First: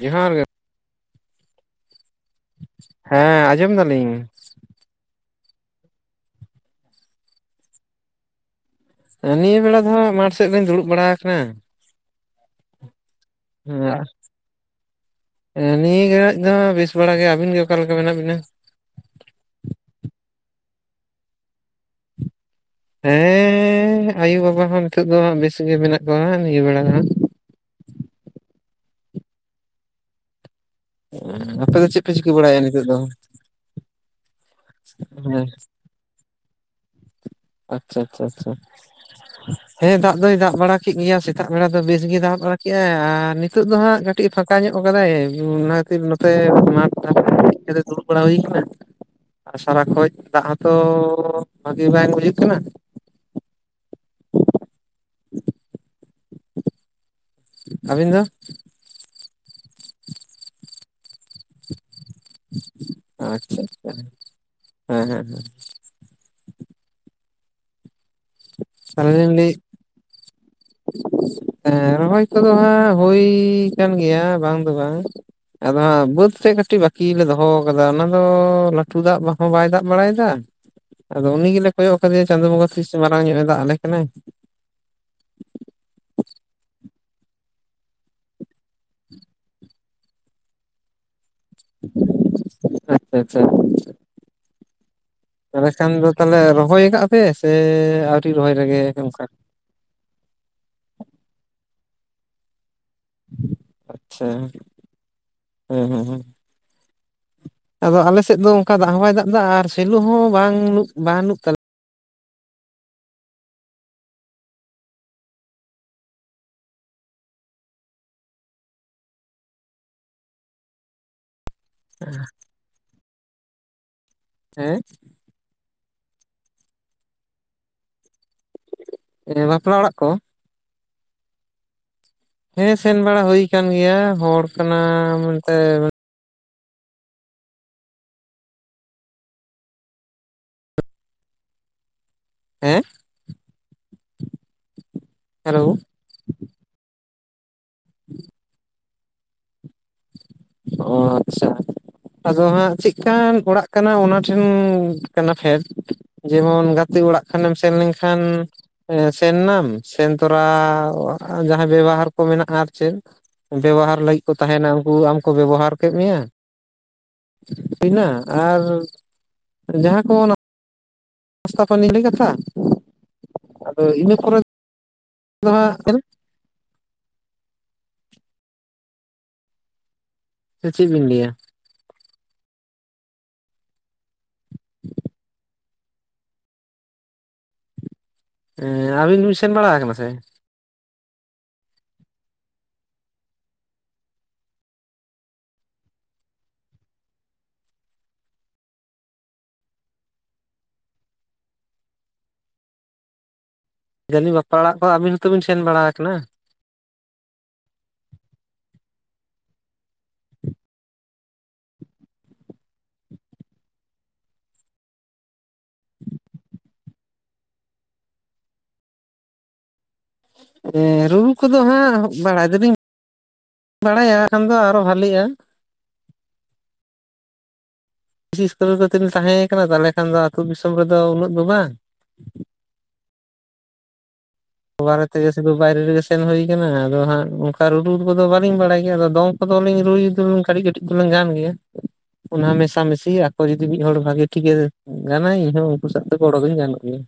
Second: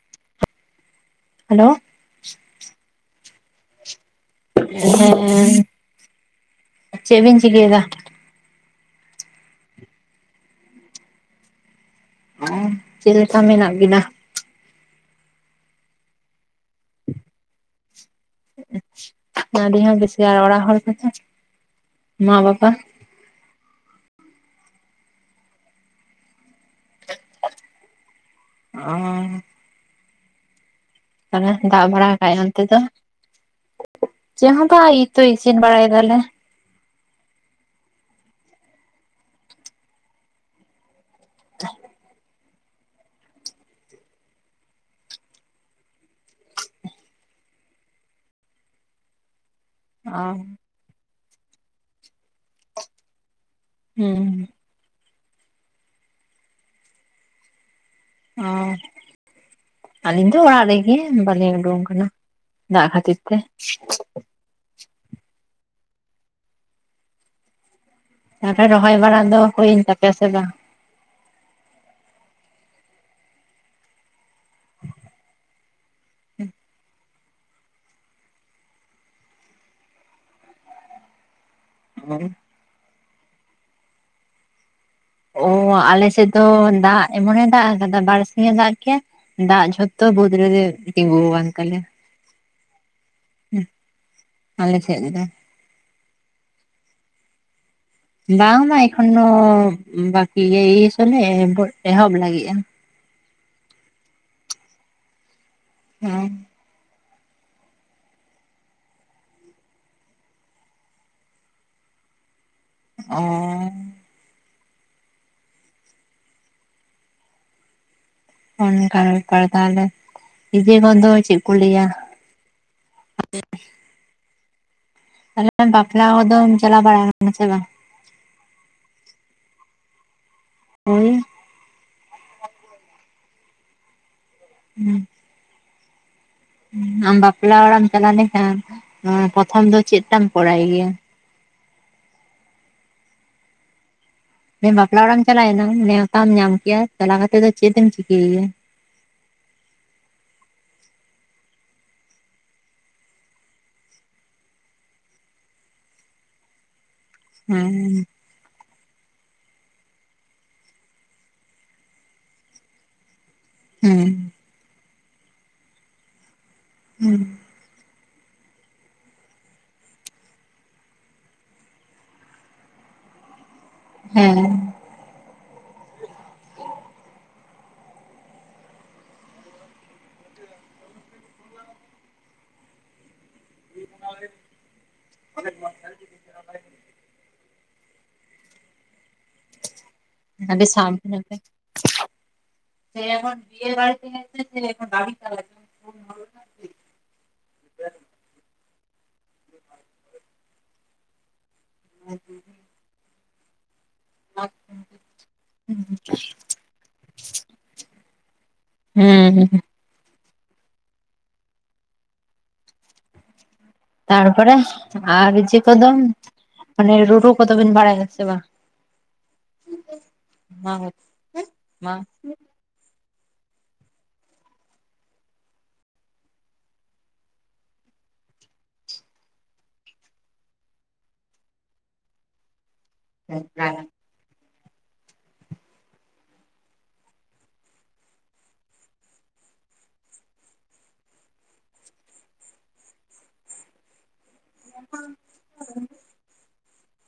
ᱡᱚᱦᱟᱨ ᱜᱮ ᱦᱮᱞᱳ ᱦᱮᱸ ᱟᱸᱡᱚᱢ ᱫᱟᱞᱤᱧ ᱦᱮᱸ ᱦᱮᱸ ᱪᱮᱫ ᱵᱤᱱ ᱪᱤᱠᱟᱹᱭᱫᱟ? ᱱᱤᱭᱟᱹ ᱵᱮᱲᱟ ᱫᱚ ᱦᱟᱸᱜ ᱢᱟᱴᱷ ᱥᱮᱫ ᱨᱤᱧ ᱫᱩᱲᱩᱵ ᱵᱟᱲᱟ ᱠᱟᱱᱟ᱾ ᱪᱮᱫ ᱞᱮᱠᱟ ᱢᱮ ᱦᱮ ᱟᱨ ᱮᱸ ᱱᱤᱭᱟᱹ ᱜᱷᱟᱲᱤᱡ ᱫᱚ ᱵᱮᱥ ᱵᱟᱲᱟ ᱜᱮ ᱟᱹᱵᱤᱱ ᱜᱮ ᱚᱠᱟᱞᱮᱠᱟ ᱢᱮᱱᱟᱜ ᱵᱤᱱᱟ? ᱟᱵᱤᱱ ᱦᱚᱸ ᱵᱮᱥ ᱜᱮ ᱟᱨ ᱚᱲᱟᱜ ᱦᱚᱲ ᱠᱚᱫᱚ ᱢᱟ ᱵᱟᱵᱟ? ᱦᱮᱸ ᱟᱭᱳᱵᱟᱵᱟ ᱦᱚᱸ ᱱᱤᱛᱳᱜ ᱫᱚ ᱦᱟᱸᱜ ᱵᱮᱥ ᱜᱮ ᱢᱮᱱᱟᱜ ᱠᱚᱣᱟ ᱱᱤᱭᱟᱹ ᱵᱮᱲᱟ ᱫᱚ ᱦᱟᱸᱜ ᱚᱸ ᱟᱢ ᱛᱟᱦᱚᱞᱮ ᱟᱯᱮ ᱫᱟᱜ ᱫᱚ ᱪᱮᱫ ᱵᱟᱲᱟ ᱯᱮ ᱪᱤᱠᱟᱹ ᱠᱟᱜ-ᱟᱭ ᱚᱱᱛᱮ ᱵᱟᱲᱟᱭᱮᱫᱼᱟ ᱫᱚ ᱱᱤᱛᱚᱜ ᱪᱮᱫ ᱦᱚᱸ ᱵᱟᱝ ᱤᱭᱛᱚ ᱦᱮᱸ ᱤᱥᱤᱱ ᱵᱟᱲᱟᱭ ᱛᱟᱦᱚᱞᱮ ᱟᱪᱪᱷᱟ ᱟᱪᱪᱷᱟ ᱟᱪᱪᱷᱟ ᱦᱮᱸ ᱫᱟᱜ ᱫᱚᱭ ᱫᱟᱜ ᱵᱟᱲᱟ ᱠᱮᱫ ᱜᱮᱭᱟ ᱥᱮᱛᱟᱜ ᱵᱮᱲᱟ ᱫᱚ ᱵᱮᱥ ᱜᱮ ᱫᱟᱜ ᱵᱟᱲᱟ ᱠᱮᱜ-ᱟᱭ ᱟᱨ ᱱᱤᱛᱚᱜ ᱫᱚ ᱦᱟᱸᱜ ᱠᱟᱹᱴᱤᱡ ᱯᱷᱟᱸᱠᱟ ᱧᱚᱜ ᱠᱟᱫᱟᱭ ᱚᱱᱟ ᱠᱷᱟᱹᱛᱤᱨ ᱱᱚᱛᱮ ᱢᱟᱴ [unintelligible] ᱦᱮᱡ ᱠᱟᱛᱮ ᱫᱩᱲᱩᱵ ᱵᱟᱲᱟ ᱦᱩᱭ ᱠᱟᱱᱟ [inaudible] ᱟᱨ ᱥᱟᱨᱟ ᱠᱷᱚᱡ ᱚ ᱫᱟᱜ ᱦᱚᱸᱛᱚ ᱵᱷᱟᱹᱜᱤ ᱵᱟᱝ ᱵᱩᱡᱷᱟᱹᱜ ᱠᱟᱱᱟ ᱦᱩᱸ ᱟᱹᱵᱤᱱ ᱫᱚ ᱟᱨ ᱟᱹᱞᱤᱧ ᱫᱚ ᱚᱲᱟᱜ ᱨᱮᱜᱮ ᱵᱟᱹᱞᱤᱧ ᱩᱰᱩᱝ ᱠᱟᱱᱟ ᱫᱟᱜ ᱠᱷᱟᱹᱛᱤᱨ ᱛᱮ ᱟᱪᱪᱷᱟ ᱟᱪᱪᱷᱟ ᱦᱮᱸ ᱦᱮᱸ ᱛᱟᱦᱚᱞᱮ ᱨᱚᱦᱚᱭ ᱵᱟᱲᱟ ᱫᱚ ᱦᱩᱭᱮᱱ ᱛᱟᱯᱮᱭᱟ ᱥᱮ ᱵᱟᱝ ᱦᱮᱸ ᱨᱚᱦᱚᱭ ᱠᱚᱫᱚ ᱦᱟᱸᱜ ᱦᱩᱭ ᱠᱟᱱ ᱜᱮᱭᱟ ᱵᱟᱝ ᱫᱚ ᱵᱟᱝ ᱟᱫᱚ ᱦᱟᱸᱜ ᱵᱟᱹᱫᱽ ᱥᱮᱫ ᱠᱟᱹᱴᱤᱡ ᱵᱟᱠ ᱠᱤ ᱞᱮ ᱫᱚᱦᱚ ᱟᱠᱟᱫᱟ ᱚᱱᱟ ᱫᱚ- ᱞᱟᱹᱴᱩ ᱫᱟᱜ ᱦᱚᱸ ᱵᱟᱭ ᱫᱟᱜ ᱵᱟᱲᱟᱭᱮᱫᱟ ᱟᱫᱚ ᱩᱱᱤ ᱜᱮᱞᱮ ᱠᱚᱭᱚᱜ ᱟᱠᱟᱫᱮᱭᱟ ᱪᱟᱸᱫᱳ ᱵᱚᱸᱜᱟ ᱛᱤᱥ ᱢᱟᱨᱟᱝ ᱧᱚᱜ ᱮ ᱫᱟᱜ ᱟᱞᱮ ᱠᱟᱱᱟᱭ᱾ ᱚ ᱟᱞᱮ ᱥᱮᱫ ᱫᱚ ᱫᱟᱜ ᱮᱢᱚᱱᱮ ᱫᱟᱜ ᱟᱠᱟᱫᱟ ᱵᱟᱨᱥᱤᱧ ᱮ ᱫᱟᱜ ᱠᱮᱭᱟ ᱫᱟᱜ ᱡᱷᱚᱛᱚ ᱵᱟ. ᱫᱽ ᱨᱮᱜᱮ ᱛᱤᱸᱜᱩ ᱟᱠᱟᱱ ᱛᱟᱞᱮ ᱟᱪᱪᱷᱟ ᱟᱪᱪᱷᱟ ᱟᱞᱮ ᱥᱮᱫ ᱨᱮ ᱫᱚ ᱛᱟᱦᱞᱮ ᱠᱷᱟᱱ ᱫᱚ ᱛᱟᱦᱚᱞᱮ ᱨᱚᱦᱚᱭ ᱠᱟᱜ-ᱟ ᱯᱮ ᱥᱮ ᱟᱹᱣᱨᱤ ᱨᱚᱦᱚᱭ ᱵᱟᱝᱢᱟ ᱨᱮᱜᱮ ᱚᱱᱠᱟ ᱮᱠᱷᱚᱱᱳ ᱵᱟᱹᱠᱤ ᱜᱮ ᱮᱭ ᱥᱳᱨ ᱞᱮ ᱮᱦᱚᱵ ᱞᱟᱹᱜᱤᱫᱼᱟ᱾ ᱟᱪᱪᱷᱟ, ᱦᱮᱸ ᱦᱮᱸ ᱦᱮᱸ ᱟᱫᱚ ᱟᱞᱮ ᱥᱮᱫ ᱫᱚ ᱚᱱᱠᱟ ᱫᱟᱜ ᱦᱚᱸ ᱵᱟᱭ ᱫᱟᱜ ᱫᱟ ᱟᱨ ᱥᱮᱞᱳ ᱦᱚᱸ ᱵᱟᱝ ᱵᱟ. ᱱᱩᱜ ᱛᱟᱞᱮ ᱚ ᱚᱱᱠ ᱵᱮᱯᱟᱨ ᱛᱟᱦᱚᱞᱮ, ᱤᱡᱮ ᱠᱚ ᱫᱚ ᱪᱮᱫ ᱠᱚ ᱞᱟᱹᱭᱟ ᱦᱮᱸ [inaudible] ᱦᱮᱸ? ᱛᱟᱦᱚᱞᱮ ᱵᱟᱯᱞᱟ ᱠᱚᱫᱚᱢ ᱪᱟᱞᱟᱣ ᱵᱟᱲᱟ ᱟᱠᱟᱱᱟ ᱥᱮ ᱵᱟᱝ? ᱵᱟᱯᱞᱟ ᱚᱲᱟᱜ ᱠᱚ? ᱦᱳᱭ ᱦᱮᱸ ᱥᱮᱱ ᱵᱟᱲᱟ ᱦᱩᱭ ᱟᱠᱟᱱ ᱜᱮᱭᱟ ᱦᱚᱲ ᱠᱟᱱᱟ ᱢᱮᱱᱛᱮ ᱟᱢ ᱵᱟᱯᱞᱟ ᱚᱲᱟᱜ ᱮᱢ ᱪᱟᱞᱟᱣ ᱞᱮᱱᱠᱷᱟᱱ ᱯᱨᱚᱛᱷᱚᱢ ᱫᱚ ᱪᱮᱫ ᱛᱟᱢ ᱠᱚᱨᱟᱭ ᱜᱮᱭᱟ? ᱦᱮᱸ? ᱵᱟᱯᱞᱟ ᱚᱲᱟᱜ ᱮᱢ ᱦᱮᱞᱳ ᱪᱟᱞᱟᱣᱮᱱᱟ ᱱᱮᱣᱛᱟᱢ ᱧᱟᱢ ᱠᱮᱭᱟ ᱪᱟᱞᱟᱣ ᱠᱟᱛᱮ ᱫᱚ ᱪᱮᱫ ᱮᱢ ᱪᱤᱠᱟᱹᱭᱮᱭᱟ? ᱚ-ᱟᱪᱪᱷᱟ ᱟᱫᱚ ᱦᱟᱸᱜ ᱪᱮᱫᱠᱟᱱ ᱚᱲᱟᱜ ᱠᱟᱱᱟ ᱚᱱᱟ ᱴᱷᱮᱱ ᱠᱟᱱᱟ ᱯᱷᱮᱰ ᱡᱮᱢᱚᱱ ᱜᱟᱛᱮ ᱚᱲᱟᱜ ᱠᱷᱚᱱᱮᱢ ᱥᱮᱱ ᱦᱮᱸ ᱞᱮᱱᱠᱷᱟᱱ ᱮ ᱥᱮᱱ ᱱᱟᱢ ᱥᱮᱱ ᱛᱚᱨᱟ ᱡᱟᱦᱟᱸ ᱵᱮᱵᱚᱦᱟᱨ ᱠᱚ ᱢᱮᱱᱟᱜᱼᱟ ᱟᱨ ᱪᱮᱫ ᱵᱮᱵᱚᱦᱟᱨ ᱞᱟᱹᱜᱤᱫ ᱠᱚ ᱦᱮᱸ ᱛᱟᱦᱮᱸᱱᱟ ᱩᱱᱠᱩ ᱟᱢ ᱠᱚ ᱵᱮᱵᱚᱦᱟᱨ ᱠᱮᱫ ᱢᱮᱭᱟ ᱦᱩᱸ ᱤᱱᱟᱹ ᱟᱨ ᱡᱟᱦᱟᱸ ᱠᱚ ᱱᱟ ᱱᱟᱥᱛᱟ ᱯᱟᱱᱤ ᱠᱟᱛᱷᱟ ᱟᱫᱚ ᱤᱱᱟᱹ ᱯᱚᱨᱮ ᱦᱮᱸ ᱫᱚ ᱦᱟᱸᱜ ᱥᱮ ᱪᱮᱫ ᱵᱤᱱ ᱞᱟᱹᱭ-ᱟ? [inaudible] [unintelligible] ᱦᱮᱸ ᱟᱹᱵᱤᱱ ᱵᱤᱱ ᱥᱮᱱ ᱵᱟᱲᱟ ᱠᱟᱱᱟ ᱥᱮ? ᱟᱹᱰᱤ ᱥᱟᱵᱫᱷᱟᱱ ᱱᱟᱛᱮ᱾ [unintelligible] [unintelligible] ᱡᱟ. ᱱᱤᱡ ᱵᱟᱯᱞᱟ ᱚᱲᱟᱜ ᱠᱚ ᱟᱹᱵᱤᱱ ᱦᱚᱸᱛᱚ ᱵᱤᱱ ᱥᱮᱱ ᱵᱟᱲᱟ ᱠᱟᱱᱟ? ᱦᱮᱸ, ᱦᱮᱸ᱾ ᱛᱟᱨᱯᱚᱨᱮ ᱟᱨ ᱡᱮ ᱠᱚᱫᱚᱢ ᱢᱟᱱᱮ ᱨᱩᱨᱩ ᱠᱚᱫᱚ ᱵᱤᱱ ᱵᱟᱲᱟᱭᱟ ᱥᱮ ᱵᱟᱝ? ᱢᱟ ᱦᱮᱸ ᱨᱩᱢ ᱠᱚᱫᱚ ᱢᱟ ᱦᱟᱸᱜ ᱵᱟᱲᱟᱭ ᱫᱚᱞᱤᱧ ᱵᱟᱲᱟᱭᱟ ᱠᱷᱟᱱ ᱫᱚ ᱟᱨᱚ ᱵᱷᱟᱹᱞᱤᱜ-ᱟ᱾ ᱵᱤᱥᱤ ᱤᱥᱠᱩᱞ ᱨᱮ ᱜᱮ ᱛᱚ ᱞᱤᱧ ᱛᱟᱦᱮᱸ ᱠᱟᱱᱟ ᱛᱟᱞᱦᱮ ᱠᱷᱟᱱ ᱫᱚ ᱟᱹᱛᱳ ᱫᱤᱥᱚᱢ ᱨᱮᱫᱚ ᱩᱱᱟᱹᱜ ᱫᱚ ᱵᱟᱝ᱾ [unintelligible] ᱵᱟᱨᱮ ᱛᱮᱜᱮ ᱥᱩᱫᱩ ᱵᱟᱭᱨᱮ ᱨᱮᱜᱮ ᱥᱮᱱ ᱦᱩᱭ ᱠᱟᱱᱟ᱾ᱟᱫᱚ ᱦᱟᱸᱜ ᱚᱱᱠᱟ ᱨᱩ ᱨᱩ ᱠᱚᱫᱚ ᱵᱟᱹᱞᱤᱧ ᱵᱟᱲᱟᱭ ᱜᱮᱭᱟ᱾ ᱟᱫᱚ ᱫᱚᱝ ᱠᱚ ᱫᱚ ᱞᱤᱧ ᱨᱩᱭ ᱫᱚ ᱠᱟᱹᱴᱤᱡ ᱠᱟᱹᱴᱤᱡ ᱫᱚᱞᱤᱧ ᱜᱟᱱ ᱜᱮᱭᱟ᱾ ᱚᱱᱟ ᱢᱮᱥᱟ ᱢᱤᱥᱤ ᱟᱠᱚ ᱢᱩᱫᱤ ᱦᱚᱲ ᱵᱷᱟᱹᱜᱮ ᱴᱷᱤᱠ ᱜᱮᱭᱟ ᱜᱟᱱ ᱟᱭ ᱤᱧ ᱦᱚᱸ ᱩᱱᱠᱩ ᱥᱟᱣ ᱫᱚ ᱜᱚᱲᱚ ᱫᱩᱧ ᱜᱟᱱᱚᱜ ᱜᱮᱭᱟ᱾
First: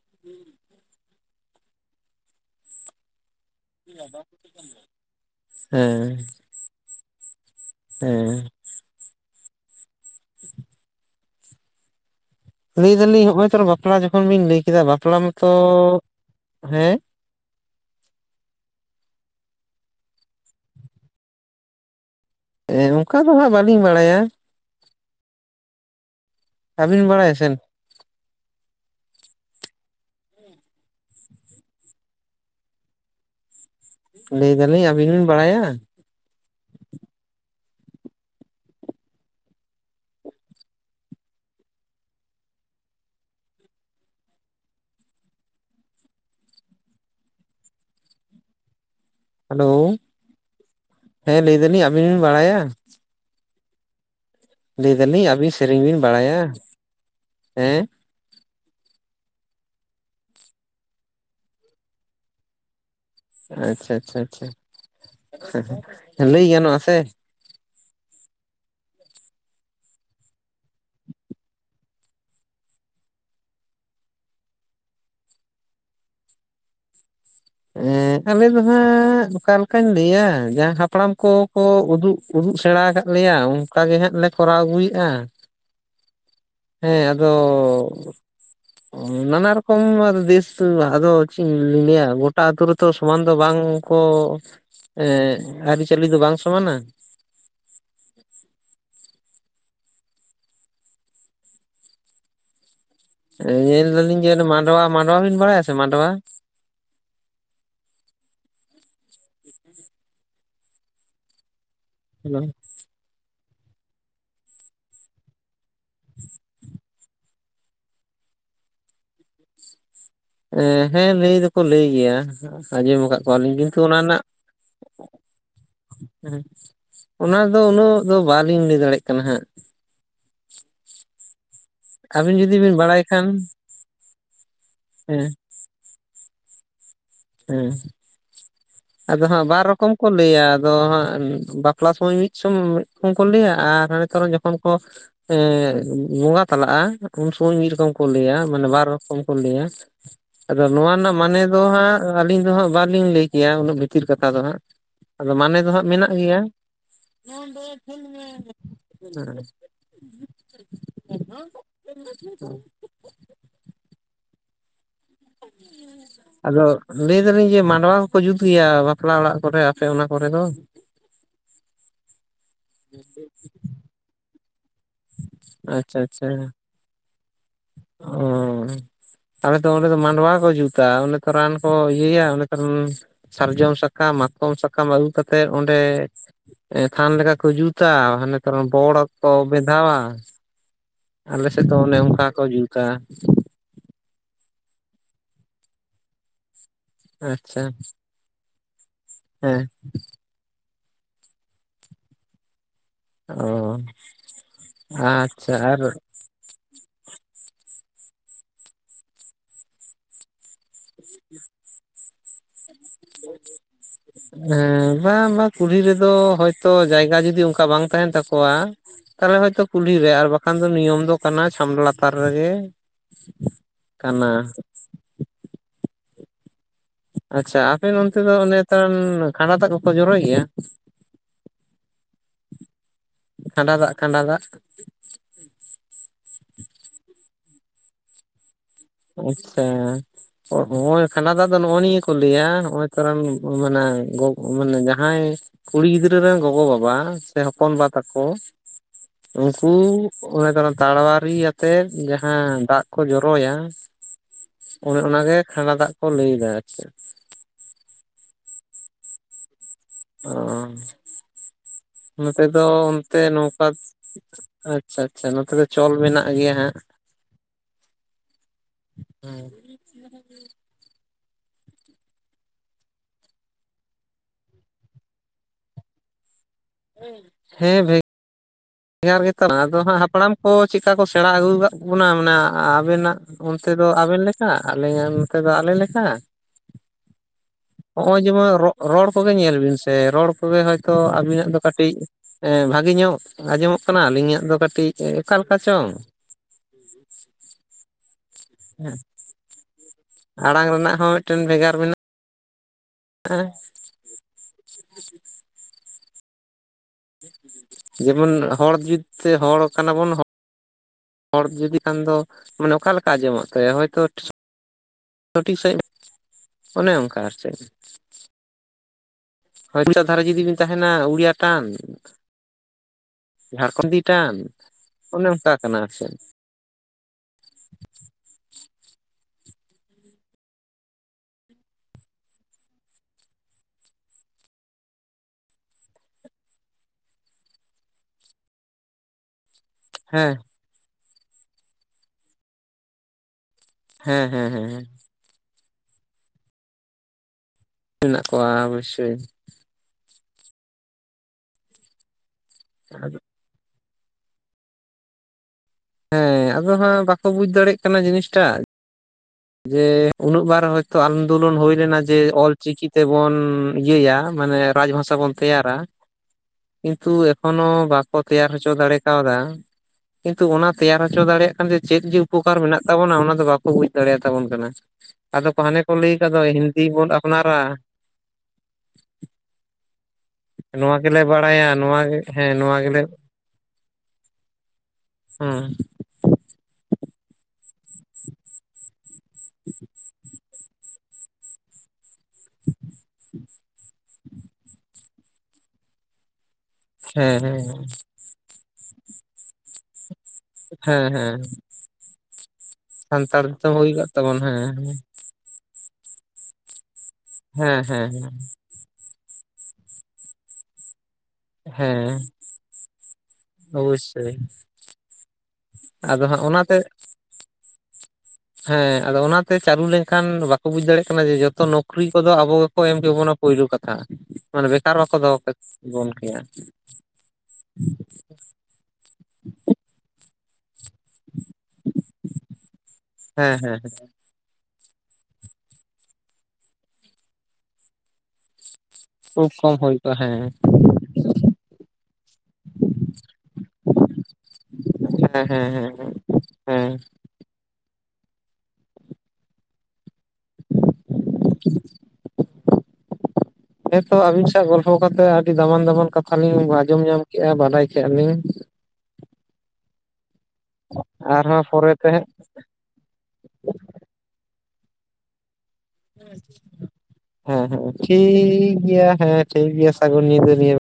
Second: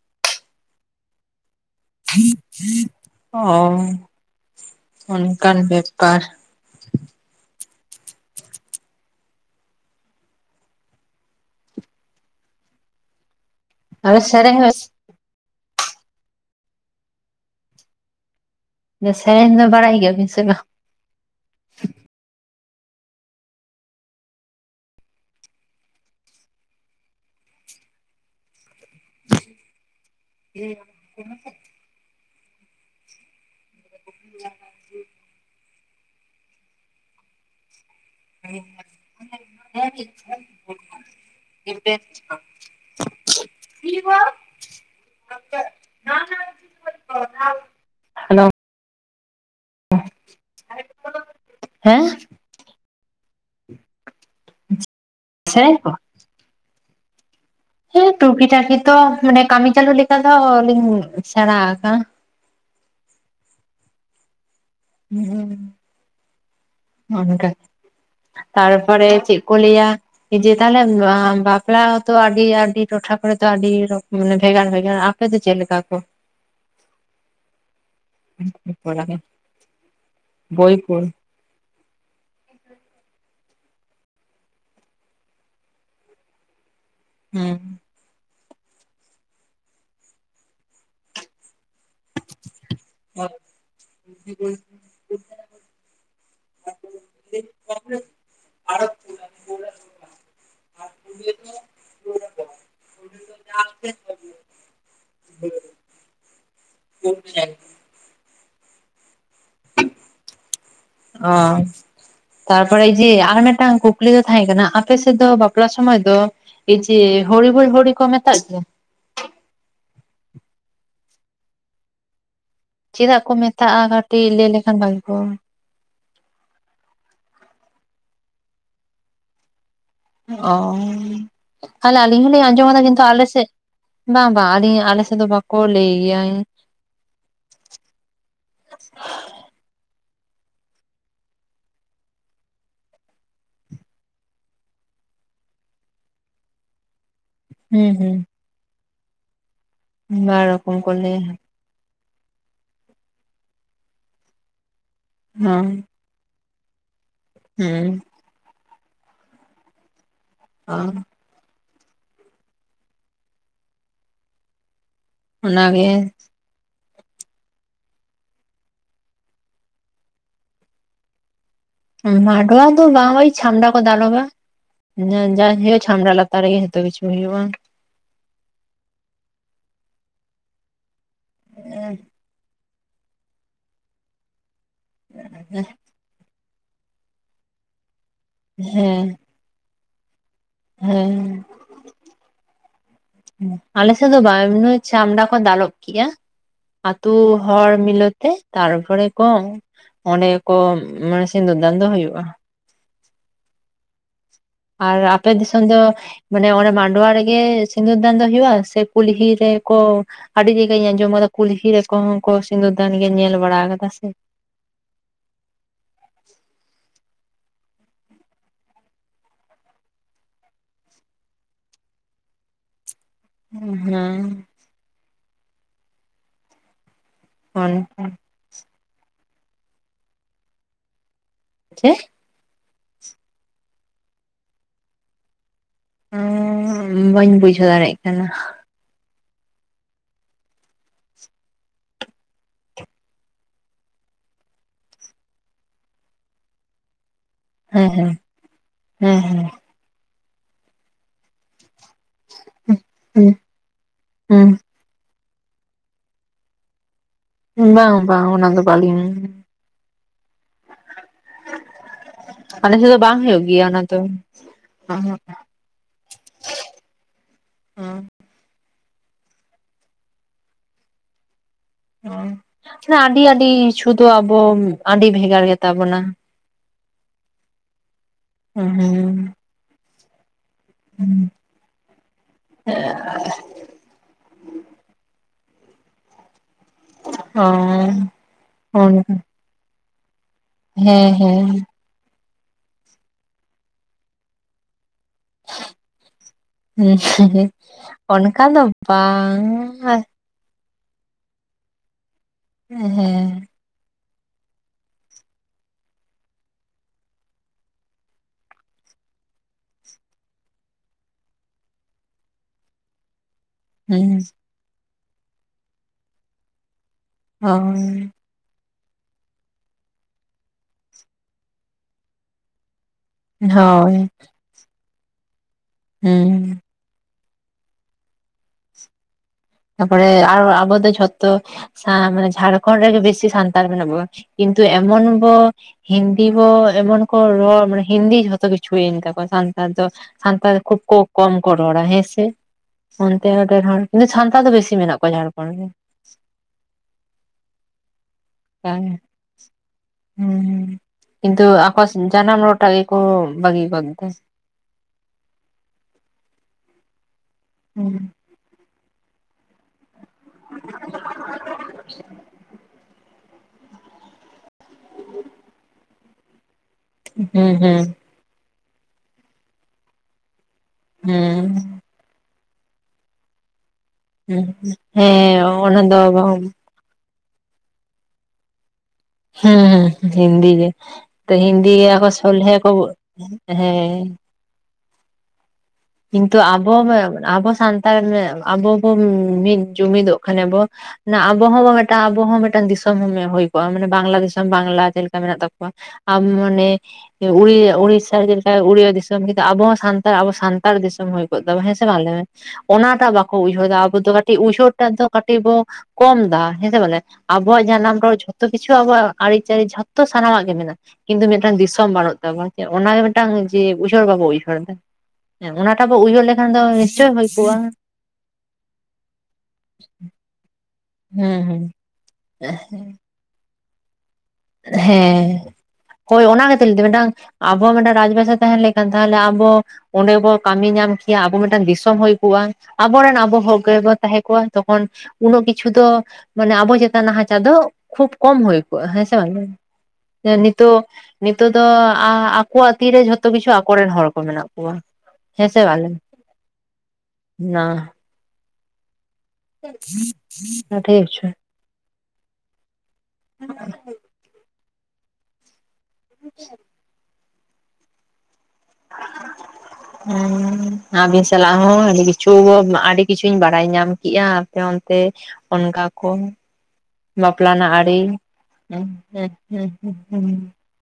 ᱦᱩᱸ᱾ ᱚ, ᱚᱱᱠᱟᱱ ᱦᱮᱸ ᱵᱮᱯᱟᱨ᱾ ᱦᱮᱸ᱾ ᱞᱟᱹᱭ ᱫᱟᱹᱞᱤᱧ ᱦᱚᱸᱜ-ᱚᱭ ᱛᱚᱨᱟ ᱵᱟᱯᱞᱟ ᱟᱨ ᱡᱚᱠᱷᱚᱱ ᱵᱤᱱ ᱥᱮᱨᱮᱧ ᱞᱟᱹᱭ ᱦᱚᱸ ᱠᱮᱫᱟ ᱵᱟᱯᱞᱟ ᱢᱟᱛᱚ ᱦᱮᱸ ᱾ ᱥᱮᱨᱮᱧ ᱫᱚ ᱵᱟᱲᱟᱭ ᱜᱮᱭᱟ ᱵᱤᱱ ᱥᱮ ᱵᱟᱝ? ᱦᱮᱸ ᱚᱱᱠᱟ ᱫᱚ ᱦᱟᱸᱜ ᱵᱟᱹᱞᱤᱧ ᱵᱟᱲᱟᱭ-ᱟ ᱾ ᱟᱹᱵᱤᱱ ᱵᱟᱲᱟᱭ ᱥᱮᱱ? ᱦᱮᱸ᱾ ᱞᱟᱹᱭ ᱫᱟᱹᱞᱤᱧ ᱟᱹᱵᱤᱱ ᱵᱤᱱ ᱵᱟᱲᱟᱭᱟ? [inaudible] [inaudible] ᱦᱮᱞᱳ ᱦᱮᱞᱳ ᱦᱮᱸ ᱞᱟᱹᱭ ᱫᱟᱹᱞᱤᱧ ᱦᱮᱸ ᱟᱹᱵᱤᱱ ᱵᱤᱱ ᱵᱟᱲᱟᱭᱟ? ᱞᱟᱹᱭ ᱫᱟᱹᱞᱤᱧ ᱟᱹᱵᱤᱱ ᱥᱮᱨᱮᱧ ᱵᱤᱱ ᱵᱟᱲᱟᱭᱟ ᱦᱮᱸ? ᱴᱩᱠᱤ ᱴᱟᱠᱤ ᱛᱚ ᱢᱟᱱᱮ ᱠᱟᱹᱢᱤ ᱪᱟᱹᱞᱩ ᱞᱮᱠᱟ ᱫᱚ ᱞᱤᱧ ᱥᱮᱲᱟ ᱟᱠᱟᱣᱱᱟ ᱾ ᱟᱪᱪᱷᱟ, ᱟᱪᱪᱷᱟ, ᱟᱪᱪᱷᱟ ᱦᱩᱸ ᱞᱟᱹᱭ ᱜᱟᱱᱚᱜ-ᱟ ᱥᱮ? ᱚᱱᱠᱟ ᱛᱟᱨᱯᱚᱨᱮ ᱪᱮᱫ ᱠᱚ ᱞᱟᱹᱭ-ᱟ ᱡᱮ ᱛᱟᱞᱦᱮ ᱵᱟᱯᱞᱟ ᱦᱚ ᱛᱚ ᱟᱹᱰᱤ, ᱟᱹᱰᱤ ᱴᱚᱴᱷᱟ ᱠᱚᱨᱮ ᱛᱚ ᱟᱹᱰᱤ ᱨᱚᱠᱚᱢ ᱢᱟᱱᱮ ᱵᱷᱮᱜᱟᱨ ᱵᱷᱮᱜᱟᱨ ᱟᱯᱮ ᱫᱚ ᱪᱮᱫ ᱞᱮᱠᱟ ᱠᱚ? ᱦᱮᱸ ᱟᱞᱮ ᱫᱚ ᱦᱟᱸᱜ ᱚᱠᱟ ᱞᱮᱠᱟᱧ ᱞᱟᱹᱭ-ᱟ ᱡᱟᱦᱟ ᱵᱳᱞᱯᱩᱨ ᱦᱟᱯᱲᱟᱢ ᱠᱚ᱾ ᱠᱚ ᱩᱫᱩᱜ ᱩᱫᱩᱜ ᱥᱮᱲᱟ ᱠᱟᱜ ᱞᱮᱭᱟ ᱚᱱᱠᱟᱜ ᱜᱮ ᱦᱟᱸᱜ ᱞᱮ ᱠᱚᱨᱟᱣ ᱟᱹᱜᱩᱭ ᱮᱜ-ᱟ᱾ [inaudible] ᱦᱮᱸ ᱟᱫᱚ ᱦᱮᱸ ᱱᱟᱱᱟ ᱨᱚᱠᱚᱢ ᱫᱮᱥ ᱟᱫᱚ ᱪᱮᱫ ᱤᱧ ᱞᱟᱹᱭ-ᱟ᱾ ᱜᱚᱴᱟ ᱟᱛᱳ ᱨᱮᱛᱚ ᱥᱚᱢᱟᱱ ᱫᱚ ᱵᱟᱝ ᱠᱚ ᱮᱸᱻᱟᱹᱨᱤ ᱪᱟᱹᱞᱤ ᱫᱚ ᱵᱟᱝ ᱥᱚᱢᱟᱱᱟ ᱾ [inaudible] [inaudible] ᱧᱮᱞ ᱫᱟᱹᱞᱤᱧ ᱡᱮ ᱚᱱᱟ ᱢᱟᱸᱰᱣᱟ ᱢᱟᱸᱰᱣᱟ ᱵᱤᱱ ᱵᱟᱲᱟᱭᱟ ᱥᱮ ᱢᱟᱸᱰᱣᱟ? [unintelligible] ᱚ ᱦᱮᱞᱳ ᱛᱟᱨᱯᱚᱨ ᱡᱮ ᱟᱨ ᱢᱮᱫᱴᱟᱝ ᱠᱩᱠ ᱞᱤ ᱫᱚ ᱛᱟᱦᱮᱸ ᱠᱟᱱᱟ ᱟᱯᱮ ᱥᱮᱫ ᱫᱚ ᱵᱟᱯᱞᱟ ᱥᱚᱢᱚᱭ ᱫᱚ ᱮᱭ ᱡᱮ ᱦᱩᱨᱤ ᱵᱳᱞ ᱦᱩᱨᱤ ᱠᱚ ᱢᱮᱛᱟᱜ ᱜᱮᱭᱟ᱾ ᱮᱸ ᱦᱮᱸ ᱞᱟᱹᱭ ᱫᱚᱠᱚ ᱞᱟᱹᱭ ᱜᱮᱭᱟ ᱾ ᱟᱸᱡᱚᱢ ᱢᱟᱠᱟᱜ ᱪᱮᱫᱟᱜ ᱠᱚ ᱠᱚᱣᱟᱞᱤᱧ ᱠᱤᱱᱛᱩ ᱢᱮᱛᱟᱜᱼᱟ ᱚᱱᱟ ᱨᱮᱱᱟᱜ ᱠᱟᱹᱴᱤᱡ ᱞᱟᱹᱭ ᱞᱮᱠᱷᱟᱱ ᱵᱷᱟᱜᱤ ᱠᱚᱜᱼᱟ ᱩᱦᱩᱸ ᱚᱱᱟ ᱫᱚ ᱩᱱᱟᱹᱜ ᱫᱚ ᱵᱟᱞᱤᱧ ᱞᱟᱹᱭ ᱫᱟᱲᱮᱜ ᱠᱟᱱᱟ ᱦᱟᱸᱜ ᱾ ᱚᱻ ᱛᱟᱦᱞᱮ ᱟᱹᱞᱤᱧ ᱟᱹᱵᱤᱱ ᱦᱚᱞᱤᱧ ᱡᱩᱫᱤ ᱟᱸᱡᱚᱢ ᱵᱤᱱ ᱟᱠᱟᱫᱟ ᱵᱟᱲᱟᱭ ᱠᱤᱱᱛᱩ ᱟᱞᱮ ᱠᱷᱟᱱ ᱥᱮᱜ ᱵᱟᱝ ᱵᱟᱝ ᱟᱹᱞᱤᱧ ᱟᱞᱮ ᱥᱮᱫ ᱦᱮᱸ ᱫᱚ ᱵᱟᱠᱚ ᱞᱟᱹᱭ ᱜᱮᱭᱟ ᱾ ᱦᱮᱸ [unintelligible] ᱟᱫᱚ ᱦᱟᱸᱜ ᱵᱟᱨ ᱨᱚᱠᱚᱢ ᱠᱚ ᱞᱟᱹᱭᱟ ᱟᱫᱚ ᱦᱟᱸᱜ ᱵᱟᱯᱞᱟ ᱥᱚᱢᱚᱭ ᱢᱤᱫ ᱥᱚᱢ ᱢᱤᱫ ᱥᱚᱢ ᱠᱚ ᱞᱟᱹᱭᱟ ᱟᱨ ᱦᱟᱱᱮ ᱛᱚᱨᱚ ᱡᱚ ᱠᱷᱚᱱ ᱠᱚ ᱮ ᱵᱚᱸᱜᱟ ᱛᱟᱞᱟᱜᱼᱟ᱾ ᱩᱱ ᱥᱚᱢᱚᱭ ᱢᱤᱫ ᱨᱚᱠᱚᱢ ᱦᱩᱸ ᱠᱚ ᱞᱟᱹᱭᱟ ᱢᱟᱱᱮ ᱵᱟᱨ ᱨᱚᱠᱚᱢ ᱠᱚ ᱞᱟᱹᱭᱟ ᱦᱩᱸ ᱵᱟᱨ ᱟᱫᱚ ᱨᱚᱠᱚᱢ ᱠᱚ ᱱᱚᱣᱟ ᱨᱮᱱᱟᱜ ᱞᱟᱹᱭᱟ ᱢᱟᱱᱮ ᱫᱚ ᱦᱟᱸᱜ ᱟᱞᱤᱧ ᱫᱚ ᱦᱟᱸᱜ ᱵᱟᱞᱤᱧ ᱞᱟᱹᱭ ᱠᱮᱭᱟ ᱩᱱᱟᱹᱜ ᱵᱷᱤᱛᱤᱨ ᱠᱟᱛᱷᱟ ᱫᱚ ᱦᱟᱸᱜ ᱟᱫᱚ ᱢᱟᱱᱮ ᱦᱚᱸ ᱫᱚ ᱦᱟᱸᱜ ᱢᱮᱱᱟᱜ ᱜᱮᱭᱟ᱾ ᱦᱩᱸ [unintelligible] ᱚᱱᱟ ᱜᱮ ᱟᱫᱚ ᱞᱟᱹᱭ ᱫᱟᱞᱤᱧ ᱡᱮ ᱢᱟᱰᱣᱟ ᱦᱚᱸᱠᱚ ᱡᱩᱛ ᱜᱮᱭᱟ ᱵᱟᱯᱞᱟ ᱚᱲᱟᱜ ᱠᱚᱨᱮ ᱟᱯᱮ ᱚᱱᱟ ᱠᱚᱨᱮ ᱫᱚ? ᱢᱟᱰᱣᱟ ᱫᱚ ᱵᱟᱝ ᱳᱭ ᱪᱷᱟᱢᱰᱟ ᱠᱚ ᱫᱟᱞᱚᱵᱟ ᱾ ᱡᱟ ᱡᱟ ᱦᱳᱭᱳᱜ ᱪᱷᱟᱢᱰᱟ ᱞᱟᱛᱟᱨ ᱨᱮᱜᱮ ᱡᱷᱚᱛᱚ ᱠᱤᱪᱷᱩ ᱦᱩᱭᱩᱜᱼᱟ ᱾ ᱚᱻ ᱟᱞᱮ ᱫᱚ ᱚᱸᱰᱮ ᱫᱚ ᱢᱟᱰᱣᱟ ᱠᱚ ᱡᱩᱛᱟ ᱚᱸᱰᱮ ᱛᱚ ᱨᱟᱱ ᱠᱚ ᱤᱭᱟᱹᱭᱟ ᱚᱱᱮ ᱩᱸ ᱥᱟᱨᱡᱚᱢ ᱥᱟᱠᱟᱢ ᱢᱟᱛᱠᱚᱢ ᱥᱟᱠᱟᱢ ᱟᱹᱜᱩ ᱠᱟᱛᱮᱜ ᱚᱸᱰᱮ ᱮ ᱛᱷᱟᱱ ᱞᱮᱠᱟ ᱠᱚ ᱡᱩᱛᱟ ᱦᱟᱱᱮ ᱛᱚᱨᱟ ᱵᱚᱲ ᱦᱮᱸ ᱟᱠᱚ ᱵᱷᱮᱫᱷᱟᱣᱟ ᱾ ᱦᱮᱸ ᱟᱞᱮ ᱥᱮᱫ ᱫᱚ ᱚᱱᱮ ᱚᱱᱠᱟ ᱠᱚ ᱡᱩᱛᱟ᱾ ᱟᱞᱮᱥᱮᱜ ᱫᱚ ᱵᱟᱝ ᱱᱩᱭ ᱪᱷᱟᱢᱰᱟ ᱠᱚ ᱫᱟᱞᱚᱵ ᱠᱮᱜᱼᱟ, ᱟᱛᱳ ᱟᱪᱪᱷᱟ ᱦᱚᱲ ᱢᱤᱞᱟᱹᱛᱮ ᱛᱟᱨᱯᱚᱨᱮ ᱠᱚ ᱦᱮᱸ ᱚᱰᱮ ᱠᱚ ᱢᱟᱱᱮ ᱥᱤᱫᱩᱨ ᱫᱟᱱ ᱫᱚ ᱦᱩᱭᱩᱜᱼᱟ᱾ ᱚᱻ ᱟᱨ ᱟᱯᱮ ᱫᱤᱥᱚᱢ ᱫᱚ ᱢᱟᱱᱮ ᱚᱬᱮ ᱢᱟᱰᱣᱟ ᱨᱮᱜᱮ ᱥᱤᱸᱫᱩᱨ ᱫᱟᱱ ᱫᱚ ᱦᱭᱩᱜᱼᱟ? ᱥᱮ ᱠᱩᱞᱦᱤ ᱨᱮ ᱠᱚ ᱟᱹᱰᱤ ᱡᱟᱭᱜᱟᱧ ᱟᱸᱡᱚᱢ ᱟᱠᱟᱫᱟ ᱠᱩᱞᱦᱤ ᱨᱮᱠᱚᱦᱚᱸ ᱠᱚ ᱥᱤᱸᱫᱩᱨ ᱫᱟᱱ ᱜᱮᱭᱟ ᱧᱮᱞ ᱵᱟᱲᱟ ᱟᱠᱟᱫᱟ ᱥᱮ ᱦᱮᱸ ᱵᱟᱝ ᱵᱟᱝ ᱠᱩᱞᱦᱤ ᱨᱮᱫᱚ ᱦᱚᱭᱛᱚ ᱡᱟᱭᱜᱟ ᱡᱩᱫᱤ ᱚᱝᱠᱟ ᱵᱟᱝ ᱛᱟᱦᱮᱱ ᱛᱟᱠᱚᱣᱟ, ᱛᱟᱦᱞᱮ ᱦᱚᱭᱛᱚ ᱠᱩᱞᱦᱤᱨᱮ ᱟᱨ ᱵᱟᱠᱷᱟᱱ ᱫᱚ ᱱᱤᱭᱚᱢ ᱫᱚ ᱠᱟᱱᱟ ᱪᱷᱟᱢᱰᱟ ᱞᱟᱛᱟᱨ ᱨᱮᱜᱮ, ᱦᱩᱸ ᱠᱟᱱᱟ ᱦᱮᱸ ᱟᱪᱪᱷᱟ ᱟᱯᱮ ᱚᱱᱠᱟ ᱚᱱᱛᱮ ᱫᱚ ᱚᱱᱮ ᱛᱟᱱ ᱠᱷᱟᱸᱰᱟ ᱫᱟᱜ ᱠᱚᱠᱚ ᱡᱚᱨᱚᱭ ᱜᱮᱭᱟ? ᱪᱮᱜ? ᱠᱷᱟᱸᱰᱟ ᱫᱟᱜ ᱠᱷᱟᱸᱰᱟ ᱫᱟᱜ ᱮᱸᱻ ᱵᱟᱹᱧ ᱵᱩᱡᱷᱟᱹᱣ ᱫᱟᱲᱮᱜ ᱠᱟᱱᱟ᱾ ᱚᱪᱪᱷᱟ᱾ ᱚ ᱦᱚᱸᱜᱼᱚᱭ ᱠᱷᱟᱸᱰᱟ ᱫᱟᱜ ᱫᱚ ᱱᱚᱜᱼᱚ ᱱᱤᱭᱟᱹ ᱠᱚ ᱞᱟᱹᱭᱟ, ᱱᱚᱜᱼᱚᱭ ᱛᱟᱨᱟᱢ ᱢᱟᱱᱮ ᱜᱚ ᱢᱟᱱᱮ ᱡᱟᱦᱟᱸᱭ ᱠᱩᱲᱤ ᱜᱤᱫᱽᱨᱟᱹ ᱨᱮᱱ ᱜᱚᱜᱚ ᱵᱟᱵᱟ ᱥᱮ ᱦᱚᱯᱚᱱ ᱵᱟ ᱦᱮᱸ ᱦᱮᱸ ᱛᱟᱠᱚ ᱦᱮᱸ ᱩᱱᱠ ᱠᱩ ᱚᱸᱱᱮ ᱛᱟᱨᱟ ᱛᱟᱲᱣᱟᱨᱤᱭᱟᱛᱮᱜ ᱡᱟᱦᱟᱸ ᱫᱟᱜ ᱠᱚ ᱡᱚᱨᱚᱭᱟ, ᱦᱩᱸ ᱚᱱᱮ ᱚᱱᱟᱜᱮ ᱠᱷᱟᱸᱰᱟ ᱫᱟᱜ ᱠᱚ ᱞᱟᱹᱭᱮᱫᱟ ᱟᱨ ᱪᱮᱫ ᱵᱟᱝ ᱵᱟᱝ ᱚᱱᱟ ᱫᱚ ᱵᱟᱞᱤᱝ ᱚ [unintelligible] ᱱᱚᱛᱮ ᱫᱚ ᱟᱞᱮ ᱥᱮᱫ ᱵᱟᱝ ᱚᱱᱛᱮ ᱦᱩᱭᱩᱜ ᱜᱮᱭᱟ ᱱᱚᱝᱠᱟ ᱚᱱᱟ ᱫᱚ ᱟᱪᱪᱷᱟ ᱟᱪᱪᱷᱟ ᱱᱚᱛᱮ ᱫᱚ ᱪᱚᱞ ᱢᱮᱱᱟᱜ ᱜᱮᱭᱟ ᱦᱟᱸᱜ, ᱩᱸ ᱦᱸ [unintelligible] ᱟᱹᱰᱤ ᱟᱹᱰᱤ ᱪᱷᱩ ᱫᱚ ᱟᱵᱚ ᱟᱹᱰᱤ ᱵᱷᱮᱜᱟᱨ ᱜᱮ ᱛᱟᱵᱚᱱᱟ᱾ ᱦᱮᱸ ᱵᱷᱮ ᱩᱸ [unintelligible] ᱟᱫᱚ ᱦᱟᱸᱜ ᱦᱟᱯᱲᱟᱢ ᱠᱚ ᱪᱮᱠᱟ ᱠᱚ ᱥᱮᱬᱟ ᱟᱹᱜᱩ ᱟᱠᱟᱜ ᱵᱚᱱᱟ ᱢᱟᱱᱮ ᱟᱵᱮᱱᱟᱜ ᱚᱱᱛᱮ ᱫᱚ ᱟᱵᱮᱱ ᱞᱮᱠᱟ ᱟᱞᱤᱧ ᱛᱮ ᱫᱚ ᱟᱞᱮ ᱞᱮᱠᱟ ᱚ ᱦᱚᱸᱜᱼᱚᱭ ᱡᱮᱢᱚᱱ ᱨᱚᱲ ᱚᱱᱠᱟ ᱠᱚᱜᱮ ᱧᱮᱞ ᱵᱤᱱ ᱥᱮ ᱮ ᱨᱚᱲ ᱠᱚᱜᱮ ᱦᱚᱚᱭᱛᱚ ᱦᱮᱸ ᱟᱵᱤᱱᱟᱜ ᱦᱮᱸ ᱫᱚ ᱠᱟᱹᱴᱤᱡ ᱵᱷᱟᱜᱤ ᱧᱚᱜ ᱟᱸᱡᱚᱢᱚᱜ ᱠᱟᱱᱟ ᱟᱹᱞᱤᱧᱟᱜ ᱫᱚ ᱠᱟᱹᱴᱤᱡ ᱚᱠᱟᱞᱮᱠᱟ ᱪᱚᱝ? ᱦᱩᱸ [unintelligible] ᱚᱱᱠᱟ ᱫᱚ ᱵᱟᱝᱟ᱾ ᱟᱲᱟᱝ ᱨᱮᱱᱟᱜ ᱦᱚᱸ ᱢᱤᱫᱴᱟᱹᱱ ᱵᱷᱮᱜᱟᱨ ᱢᱮᱱᱟᱜ᱾ ᱦᱮᱸ᱾ ᱡᱮᱢᱚᱱ ᱦᱚᱲ ᱡᱩᱛᱛᱮ ᱦᱚᱲ ᱠᱟᱱᱟᱵᱚᱱ ᱦᱚ ᱦᱚᱲ ᱡᱩᱫᱤ ᱠᱷᱟᱱ ᱫᱚ ᱢᱟᱱᱮ ᱚᱠᱟ ᱞᱮ ᱠᱟ ᱟᱸᱡᱚᱢᱚᱜ ᱛᱟᱭᱟ ᱦᱚᱭᱛᱚ ᱦᱮᱸ [unintelligible] ᱴᱷᱤᱠ ᱥᱟᱺᱦᱤᱡ ᱚᱱᱮ ᱚᱝ ᱦᱚᱭ᱾ ᱦᱳᱭ [unintelligible] ᱫᱷᱟᱨᱮ ᱡᱩᱫᱤ ᱵᱤᱱ ᱛᱟᱦᱮᱱᱟ ᱩᱲᱤᱭᱟ ᱴᱟᱱ᱾ ᱡᱷᱟᱲᱠᱚᱱ ᱦᱳᱭ ᱰᱤ ᱴᱟᱱ ᱚᱱᱮ ᱚᱱᱠᱟ ᱠᱟᱱᱟ ᱟᱨ ᱥᱮ᱾ ᱦᱩᱸ ᱤᱱᱟᱹ ᱯᱚᱨᱮ ᱟᱨᱦᱚ ᱟᱵᱚ ᱫᱚ ᱡᱷᱚᱛᱚ ᱥᱟ ᱢᱟᱱᱮ ᱡᱷᱟᱨᱠᱚᱱᱰ ᱨᱮᱜᱮ ᱵᱤᱥᱤ ᱥᱟᱱᱛᱟᱲ ᱢᱮᱱᱟᱜ ᱵᱚᱣᱟ ᱠᱤᱱᱛᱩ ᱮᱢᱚᱱ ᱵᱚ ᱦᱤᱱᱫᱤ ᱵᱚ ᱮᱢᱚᱱ ᱠᱚ ᱨᱚᱨ ᱢᱟᱱᱮ ᱦᱤᱱᱫᱤ ᱡᱷᱚᱛᱚ ᱠᱤᱪᱷᱩᱭᱮᱱ ᱛᱟᱠᱚᱣᱟ, ᱥᱟᱱᱛᱟᱲ ᱫᱚ ᱦᱮᱸ ᱥᱟᱱᱛᱟᱲ ᱠᱷᱩᱵ ᱠᱚ ᱠᱚᱢ ᱠᱚᱨᱲᱟ ᱦᱮᱸᱥᱮ ᱚᱱᱛᱮ ᱨᱮᱱ ᱦᱚᱲ ᱾ ᱦᱮᱸ ᱦᱮᱸ ᱦᱮᱸ ᱦᱮᱸ᱾ [unintelligible] ᱡᱷᱟᱲᱠᱷᱚᱸᱰ ᱢᱮᱱᱟᱜ ᱠᱚᱣᱟ ᱨᱮ ᱚᱵᱚᱥᱳᱭ᱾ ᱦᱩᱸ ᱠᱤᱱᱛᱩ ᱟᱠᱚ ᱡᱟᱱᱟᱢ ᱨᱚᱴᱟᱜ ᱜᱮᱠᱚ ᱵᱟᱹᱜᱤ ᱜᱚᱫᱟ᱾ ᱦᱮᱸ ᱟᱫᱚ ᱦᱟᱸᱜ ᱵᱟᱠᱚ ᱵᱩᱡᱽ ᱫᱟᱲᱮᱭᱟᱜ ᱦᱩᱸ ᱠᱟᱱᱟ ᱡᱤᱱᱤᱥᱴᱟ᱾ ᱡᱮ ᱩᱱᱟᱹᱜ ᱵᱟᱨ ᱦᱚᱳᱭᱛᱚ ᱟᱱᱫᱳᱞᱚᱱ ᱦᱩᱭᱞᱱᱟ ᱡᱮ ᱚᱞᱪᱤᱠᱤ ᱛᱮᱵᱚᱱ ᱤᱭᱟᱹᱭᱟ ᱢᱟᱱᱮ ᱨᱟᱡᱽ ᱵᱷᱟᱥᱟ ᱵᱚᱱ ᱛᱮᱭᱟᱨᱟ᱾ ᱠᱤᱱᱛᱩ ᱦᱩᱸ ᱮᱠᱷᱚᱱᱳ ᱵᱟᱠᱚ ᱛᱮᱭᱟᱨ ᱦᱚᱪᱚ ᱫᱟᱲᱮ ᱠᱟᱣᱫᱟ ᱠᱤᱱᱛᱩ ᱚᱱᱟ ᱛᱮᱭᱟᱨ ᱦᱚᱪᱚ ᱫᱟᱲᱮᱭᱟᱜ ᱠᱟᱱ ᱦᱩᱸ ᱡᱮ ᱪᱮᱫ ᱜᱮ ᱩᱯᱚᱠᱟᱨ ᱢᱮᱱᱟᱜ ᱛᱟᱵᱚᱱᱟ ᱚᱱᱟ ᱫᱚ ᱵᱟᱠᱚ ᱵᱩᱡ ᱫᱟᱲᱮᱭᱟᱛᱟᱵᱚᱱ ᱠᱟᱱᱟ ᱦᱮᱸ ᱟᱫᱚ ᱠᱚ ᱦᱟᱱᱮ ᱚᱱᱟ ᱠᱚ ᱞᱟᱹᱭ ᱟᱠᱟᱫ ᱵᱟᱝ ᱫᱚ ᱦᱤᱱᱫᱤ ᱵᱚᱱ ᱟᱯᱱᱟᱨᱟ᱾ ᱦᱩᱸ ᱦᱸ ᱦᱤᱱᱫᱤ ᱜᱮ ᱱᱚᱣᱟ ᱜᱮᱞᱮ ᱛᱚ ᱵᱟᱲᱟᱭᱟ ᱦᱤᱱᱫᱤ ᱜᱮ ᱱᱚᱣᱟ ᱟᱠ ᱦᱮᱸ ᱪᱚᱞᱦᱮ ᱠᱚ ᱱᱚᱣᱟ ᱜᱮᱞᱮ ᱦᱮᱸ᱾ ᱦᱩᱸ᱾ ᱱᱤᱛᱚᱛ ᱟᱵᱜᱮ ᱟᱵᱚ ᱥᱟᱱ ᱛᱟᱨᱮ ᱟᱵᱚ ᱵᱚᱱ ᱢᱤᱫ ᱡᱩᱢᱤᱫᱚᱜ ᱠᱷᱟᱱᱮ ᱵᱚ᱾ ᱟᱵᱚ ᱦᱚᱸ ᱵᱟᱝᱟᱝ ᱟᱵᱚᱦ ᱦᱚᱸ ᱢᱤᱫᱴᱟᱝ ᱫᱤᱥᱚᱢ ᱦᱚᱸ ᱦᱩᱭ ᱠᱚᱜᱼᱟ ᱢᱟᱱᱮ ᱵᱟᱝᱞᱟ ᱫᱤᱥᱚᱢ ᱵᱟᱝᱞᱟ ᱪᱮᱫ ᱞᱮᱠᱟ ᱢᱮᱱᱟᱜ ᱛᱟᱠᱚᱣᱟ᱾ ᱟᱢ ᱢᱟᱱᱮᱲ ᱦᱮᱸ ᱦᱮᱸ ᱩᱲᱤᱥᱥᱟ ᱪᱮᱫᱮᱠᱟ ᱩᱲᱤᱭᱟ ᱫᱤᱥᱚᱢ ᱠᱤᱱᱛᱩ ᱟᱵᱚ ᱦᱚᱸ ᱥᱟᱱᱛᱟᱲ ᱟᱵᱚ ᱥᱟ ᱞᱟᱛᱟᱨ ᱦᱮᱸ ᱫᱤᱥᱚᱢ ᱦᱩᱭ ᱦᱮᱸ ᱠᱚᱚᱫ ᱮᱟ ᱦᱮᱸᱥᱮ ᱵᱟᱝᱞᱮ ᱢᱮ ᱚᱱᱟᱴᱟᱜ ᱵᱟᱠᱚ ᱥᱟᱱᱛᱟᱲ ᱛᱚ ᱩᱭᱦᱟᱹᱨ ᱮᱟ ᱦᱩᱭ ᱟᱵᱚ ᱠᱚᱜ ᱫᱚ ᱛᱟᱵᱚᱱ ᱠᱟᱹᱴᱤᱡ ᱩᱭᱦᱟᱹᱨ ᱦᱮᱸ ᱴᱟᱜ ᱫᱚ ᱠᱟᱹᱴᱤᱡ ᱵᱚ ᱠᱚᱢ ᱮᱫᱟ ᱦᱮᱸᱥᱮ ᱵᱚᱞᱮ ᱟᱵᱚᱣᱟᱜ ᱦᱮᱸ ᱡᱟᱱᱟᱢ ᱨᱮ ᱦᱮᱸ ᱡᱷᱚᱛᱚ ᱠᱤ ᱠᱤᱪᱷᱩ ᱟᱵᱚᱣᱟᱜ ᱟᱹᱨᱤᱪᱟᱹᱞᱤ ᱡᱷᱚᱛᱚ ᱥᱟᱱᱟᱢᱟᱜ ᱜᱮ ᱢᱮᱱᱟᱜᱼᱟ ᱠᱤᱱᱛᱩ ᱢᱤᱫᱴᱟᱝ ᱫᱤᱥᱚᱢ ᱵᱟᱹᱱᱩᱜ ᱦᱮᱸ ᱛᱟᱵᱟ ᱚᱱᱟᱜᱮ ᱢᱤᱫᱴᱟᱝ ᱡᱮ ᱩᱭᱦᱟᱹᱨ ᱵᱟᱵᱚᱱ ᱚᱵᱚᱥᱥᱳᱭ ᱩᱭᱦᱟᱹᱨ ᱫᱟ᱾ ᱦᱮᱸ ᱚᱱᱟᱴᱟᱜ ᱵᱚ ᱟᱫᱚ ᱩᱭᱦᱟᱹᱨ ᱦᱟᱸᱜ ᱞᱮᱠᱷᱟᱱ ᱫᱚ ᱚᱱᱟᱛᱮ ᱱᱤᱥᱪᱚᱭ ᱦᱳᱭ ᱠᱚᱜᱼᱟ᱾ ᱦᱮᱸ ᱟᱫᱚ ᱚᱱᱟᱛᱮ ᱪᱟᱹᱞᱩ ᱞᱮᱱᱠᱷᱟᱱ ᱵᱟᱠᱚ ᱵᱩᱡ ᱫᱟᱲᱮᱭᱟᱜ ᱠᱟᱱᱟ ᱡᱮ ᱦᱮᱸ ᱡᱚᱛᱚ ᱦᱮᱸ ᱱᱚᱠᱨᱤ ᱠᱚᱫᱚ ᱟᱵᱚ ᱜᱮᱠᱚ ᱮᱢ ᱠᱮ ᱵᱚᱱᱟ ᱯᱳᱭᱞᱩ ᱠᱟᱛᱷᱟ ᱢᱟᱱᱮ ᱵᱮᱠᱟᱨ ᱵᱟᱠᱚ ᱫᱚᱦᱚ ᱦᱮᱸ ᱵᱚᱱ ᱦᱳᱭ ᱠᱮᱭᱟ ᱚᱱᱟ ᱠᱷᱟᱹᱛᱤᱨ ᱞᱟᱹᱭᱟᱹ ᱢᱤᱫᱴᱟᱝ ᱟᱵᱚᱣᱟᱜ ᱢᱤᱫᱴᱟᱝ ᱨᱟᱡᱽ ᱵᱥᱟ ᱛᱟᱦᱮᱱᱞ ᱞᱮᱠᱟ ᱠᱷ ᱛᱟᱦᱚᱞᱮ ᱟᱵᱚ ᱚᱸᱰᱮ ᱵᱚ ᱠᱟᱹᱢᱤ ᱧᱟᱢ ᱠᱮᱫ ᱟᱵᱚ ᱢᱤᱫᱴᱟᱝ ᱫᱤᱥᱚᱢ ᱦᱩᱭ ᱠᱚᱜᱼᱟ ᱟᱵᱚᱨᱮᱱ ᱟᱵᱚ ᱦᱮᱸ ᱦᱚᱲ ᱦᱮᱸ ᱜᱮᱵᱚᱱ ᱛᱟᱦᱮᱸ ᱠᱚᱜᱼᱟ ᱛᱚᱠᱷᱚᱱ ᱩᱱᱟᱹᱜ ᱠᱤᱪᱷᱩ ᱫᱚ ᱢᱟᱱᱮ ᱟᱵᱚ ᱪᱮᱛᱟᱱ ᱱᱟᱦᱟᱪᱟᱨ ᱫᱚ ᱠᱷᱩᱵ ᱠᱚᱢ ᱦᱩᱭ ᱠᱚᱜᱼᱟ ᱦᱮᱸ ᱥᱮ ᱵᱟᱝ ᱠᱷᱩᱵ ᱠᱚᱢ [unintelligible] ᱦᱮᱸ ᱱᱤᱛᱚᱜ ᱱᱤᱛᱚᱜ ᱫᱚ ᱟᱠᱚᱣᱟᱜ ᱛᱤᱨᱮ ᱡᱷᱚᱛᱚ ᱠᱤᱪᱷᱩ ᱟᱠᱚᱨᱮᱱ ᱦᱚᱲ ᱠᱚ ᱢᱮᱱᱟᱜ ᱠᱚᱣᱟ᱾ ᱦᱮᱸ ᱥᱮ ᱵᱟᱝ ᱞᱟᱹᱭ ᱦᱮᱸ ᱢᱮ ᱦᱮᱸ ᱦᱮᱸ [unintelligible] [inaudible] ᱦᱮᱸᱛᱚ ᱟᱵᱤᱱ ᱥᱟᱶ ᱜᱚᱞᱯᱚ ᱠᱟᱛᱮ ᱟᱹᱰᱤ ᱫᱟᱢᱟᱱ ᱫᱟᱢᱟᱱ ᱠᱟᱛᱷᱟ ᱞᱤᱧ ᱟᱸᱡᱚᱢ ᱧᱟᱢ ᱠᱮᱫᱮᱜᱼᱟ ᱵᱟᱰᱟᱭ ᱠᱮᱫᱼᱟ ᱞᱤᱧ ᱦ ᱟᱹᱵᱤᱱ ᱥᱟᱞᱟᱜ ᱟᱨᱦᱚᱸ ᱦᱚᱸ ᱟᱹᱰᱤ ᱯᱚᱨᱮᱛᱮ ᱦᱟᱸᱜ ᱠᱤᱪᱷᱩ ᱟᱹᱰᱤ ᱠᱤᱪᱷᱩᱧ ᱵᱟᱲᱟᱭ ᱧᱟᱢ ᱠᱮᱫᱮᱜᱼᱟ ᱟᱯᱮ ᱚᱱᱛᱮ ᱚᱱᱠᱟ, ᱵᱟᱯᱞᱟ ᱦᱮᱸ ᱨᱮᱱᱟᱜ ᱦᱮᱸ ᱟᱲᱮ ᱴᱷᱤᱠ ᱜᱮᱭᱟ ᱦᱮᱸ ᱴᱷᱤᱠ ᱜᱮᱭᱟ ᱥᱟᱹᱜᱩᱱ [unintelligible] ᱧᱤᱫᱟᱹ ᱱᱤᱭᱟᱹ